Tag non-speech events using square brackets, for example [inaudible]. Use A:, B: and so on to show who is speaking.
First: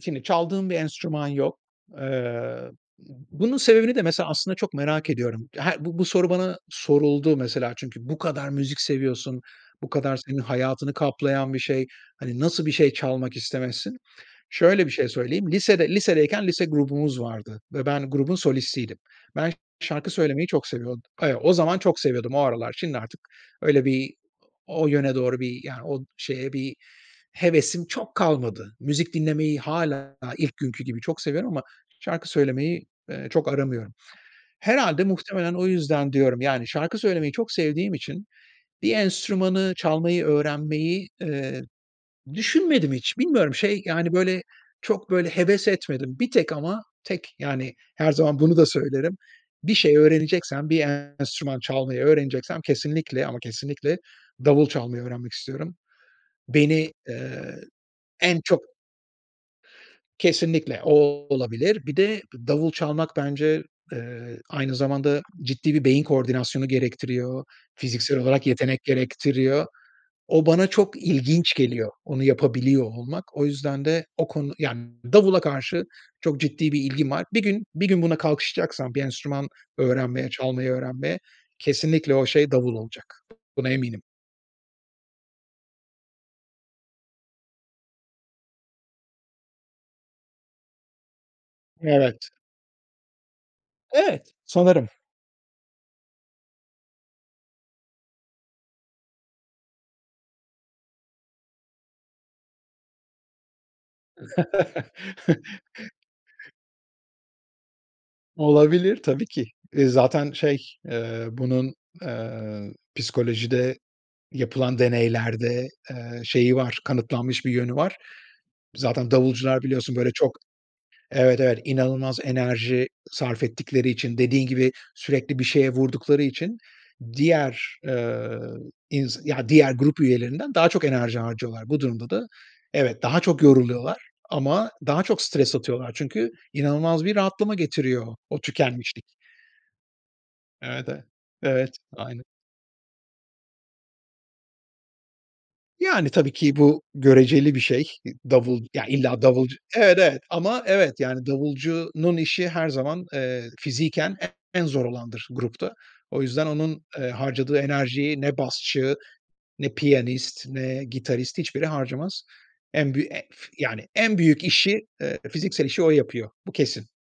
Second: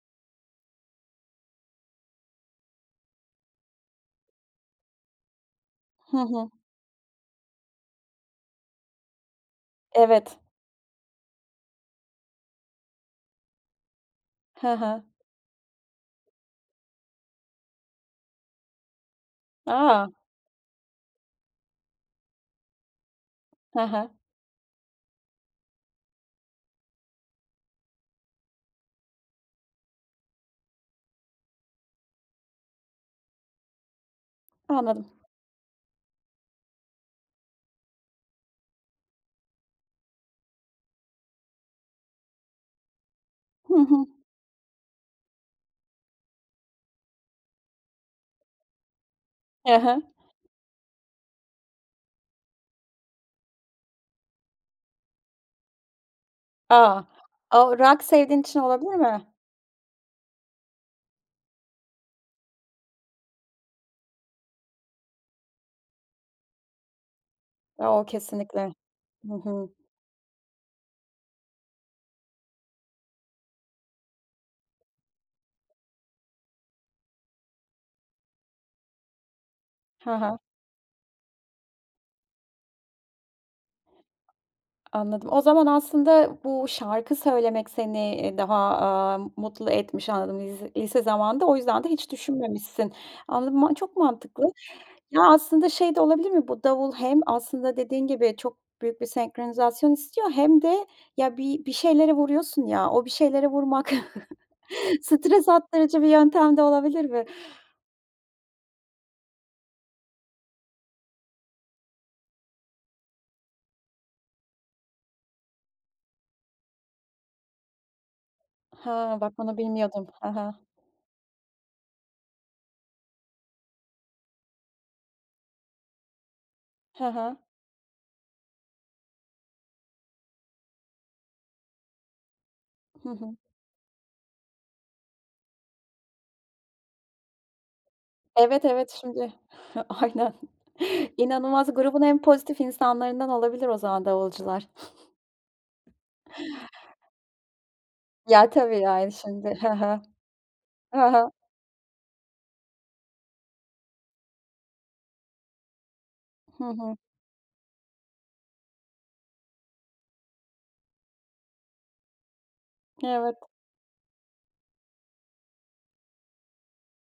A: Şimdi çaldığım bir enstrüman yok. Eee, bunun sebebini de mesela, aslında, çok merak ediyorum. Her bu bu
B: Hı
A: soru
B: hı.
A: bana soruldu, mesela. Çünkü bu kadar müzik seviyorsun, bu kadar senin
B: Evet.
A: hayatını kaplayan bir şey, hani, nasıl bir şey çalmak istemezsin?
B: Hı
A: Şöyle bir
B: hı.
A: şey söyleyeyim. Lisede lisedeyken lise grubumuz vardı ve ben grubun solistiydim. Ben
B: A.
A: şarkı söylemeyi çok seviyord Eee, o zaman çok seviyordum, o aralar. Şimdi artık
B: Hı
A: öyle bir
B: hı.
A: o yöne doğru bir yani, o şeye, bir hevesim çok kalmadı. Müzik dinlemeyi hâlâ ilk günkü gibi, çok seviyorum ama şarkı söylemeyi, eee, çok aramıyorum. Herhâlde,
B: Anladım.
A: muhtemelen o yüzden diyorum yani, şarkı söylemeyi çok sevdiğim için, bir enstrümanı çalmayı öğrenmeyi, eee, düşünmedim hiç. Bilmiyorum
B: Hı
A: şey,
B: hı.
A: yani, böyle çok böyle heves etmedim; bir tek ama tek yani, her zaman bunu da söylerim. Bir
B: [unintelligible]
A: şey
B: hı.
A: öğreneceksem, bir enstrüman çalmayı öğreneceksem, kesinlikle ama kesinlikle davul çalmayı öğrenmek istiyorum. Beni,
B: A,
A: ııı,
B: o rock sevdiğin
A: en
B: için
A: çok
B: olabilir mi?
A: Kesinlikle, o, olabilir. Bir de davul çalmak bence, eee, aynı zamanda, ciddi bir beyin koordinasyonu gerektiriyor,
B: O,
A: fiziksel olarak
B: kesinlikle.
A: yetenek
B: Hı
A: gerektiriyor.
B: hı.
A: O bana çok ilginç geliyor, onu yapabiliyor olmak. O yüzden de, o konu Ya, davula karşı çok ciddi bir ilgim var. Bir gün bir gün buna kalkışacaksam, bir enstrüman
B: Hı
A: öğrenmeye,
B: hı.
A: çalmayı öğrenmeye, kesinlikle o şey davul olacak. Buna eminim.
B: Anladım. O zaman aslında, bu şarkı söylemek seni, iii, daha, aaa, mutlu etmiş anladım, lis lise zamanında. O yüzden de hiç
A: Evet.
B: düşünmemişsin. Anladım, ma çok
A: Evet,
B: mantıklı.
A: sanırım.
B: Ya, aslında şey de olabilir mi? Bu davul hem aslında dediğin gibi, çok büyük bir senkronizasyon istiyor, hem de ya, bi bir şeylere vuruyorsun ya. O bir şeylere vurmak, [chuckles] stres attırıcı bir
A: [laughs]
B: yöntem de olabilir mi?
A: Olabilir, tabii ki. Iıı, zaten şey, eee, bunun, eee, psikolojide yapılan deneylerde, eee, şeyi var, kanıtlanmış bir yönü var. Zaten
B: Hıı, bak, bunu
A: davulcular biliyorsun
B: bilmiyordum.
A: böyle,
B: Hı
A: çok,
B: hı.
A: evet, evet, inanılmaz enerji sarf ettikleri için, dediğin gibi, sürekli bir şeye vurdukları için,
B: Hı hı.
A: diğer, ııı, ins ya, diğer grup üyelerinden daha çok enerji harcıyorlar. Bu durumda da evet,
B: Hı
A: daha
B: hı.
A: çok yoruluyorlar ama daha çok stres atıyorlar. Çünkü inanılmaz bir rahatlama getiriyor, o
B: Evet, evet,
A: tükenmişlik.
B: şimdi. Aynen.
A: Evet, e
B: İnanılmaz,
A: Evet,
B: grubun en
A: aynı.
B: pozitif insanlarından olabilir, o zaman davulcular.
A: Yani, tabii ki, bu göreceli bir şey.
B: Ya,
A: Davul,
B: tabii,
A: ya
B: yani,
A: illa
B: şimdi.
A: davulcu
B: Hı
A: Evet,
B: hı,
A: evet. Ama, evet,
B: hı
A: yani,
B: hı.
A: davulcunun işi her zaman, eee, fiziken en zor olandır, grupta. O yüzden
B: Hı
A: onun,
B: hı.
A: eee, harcadığı enerjiyi ne basçı, ne piyanist, ne gitarist, hiçbiri harcamaz. En büy en
B: Evet.
A: [unintelligible] yani en büyük işi, eee, fiziksel işi o yapıyor. Bu kesin.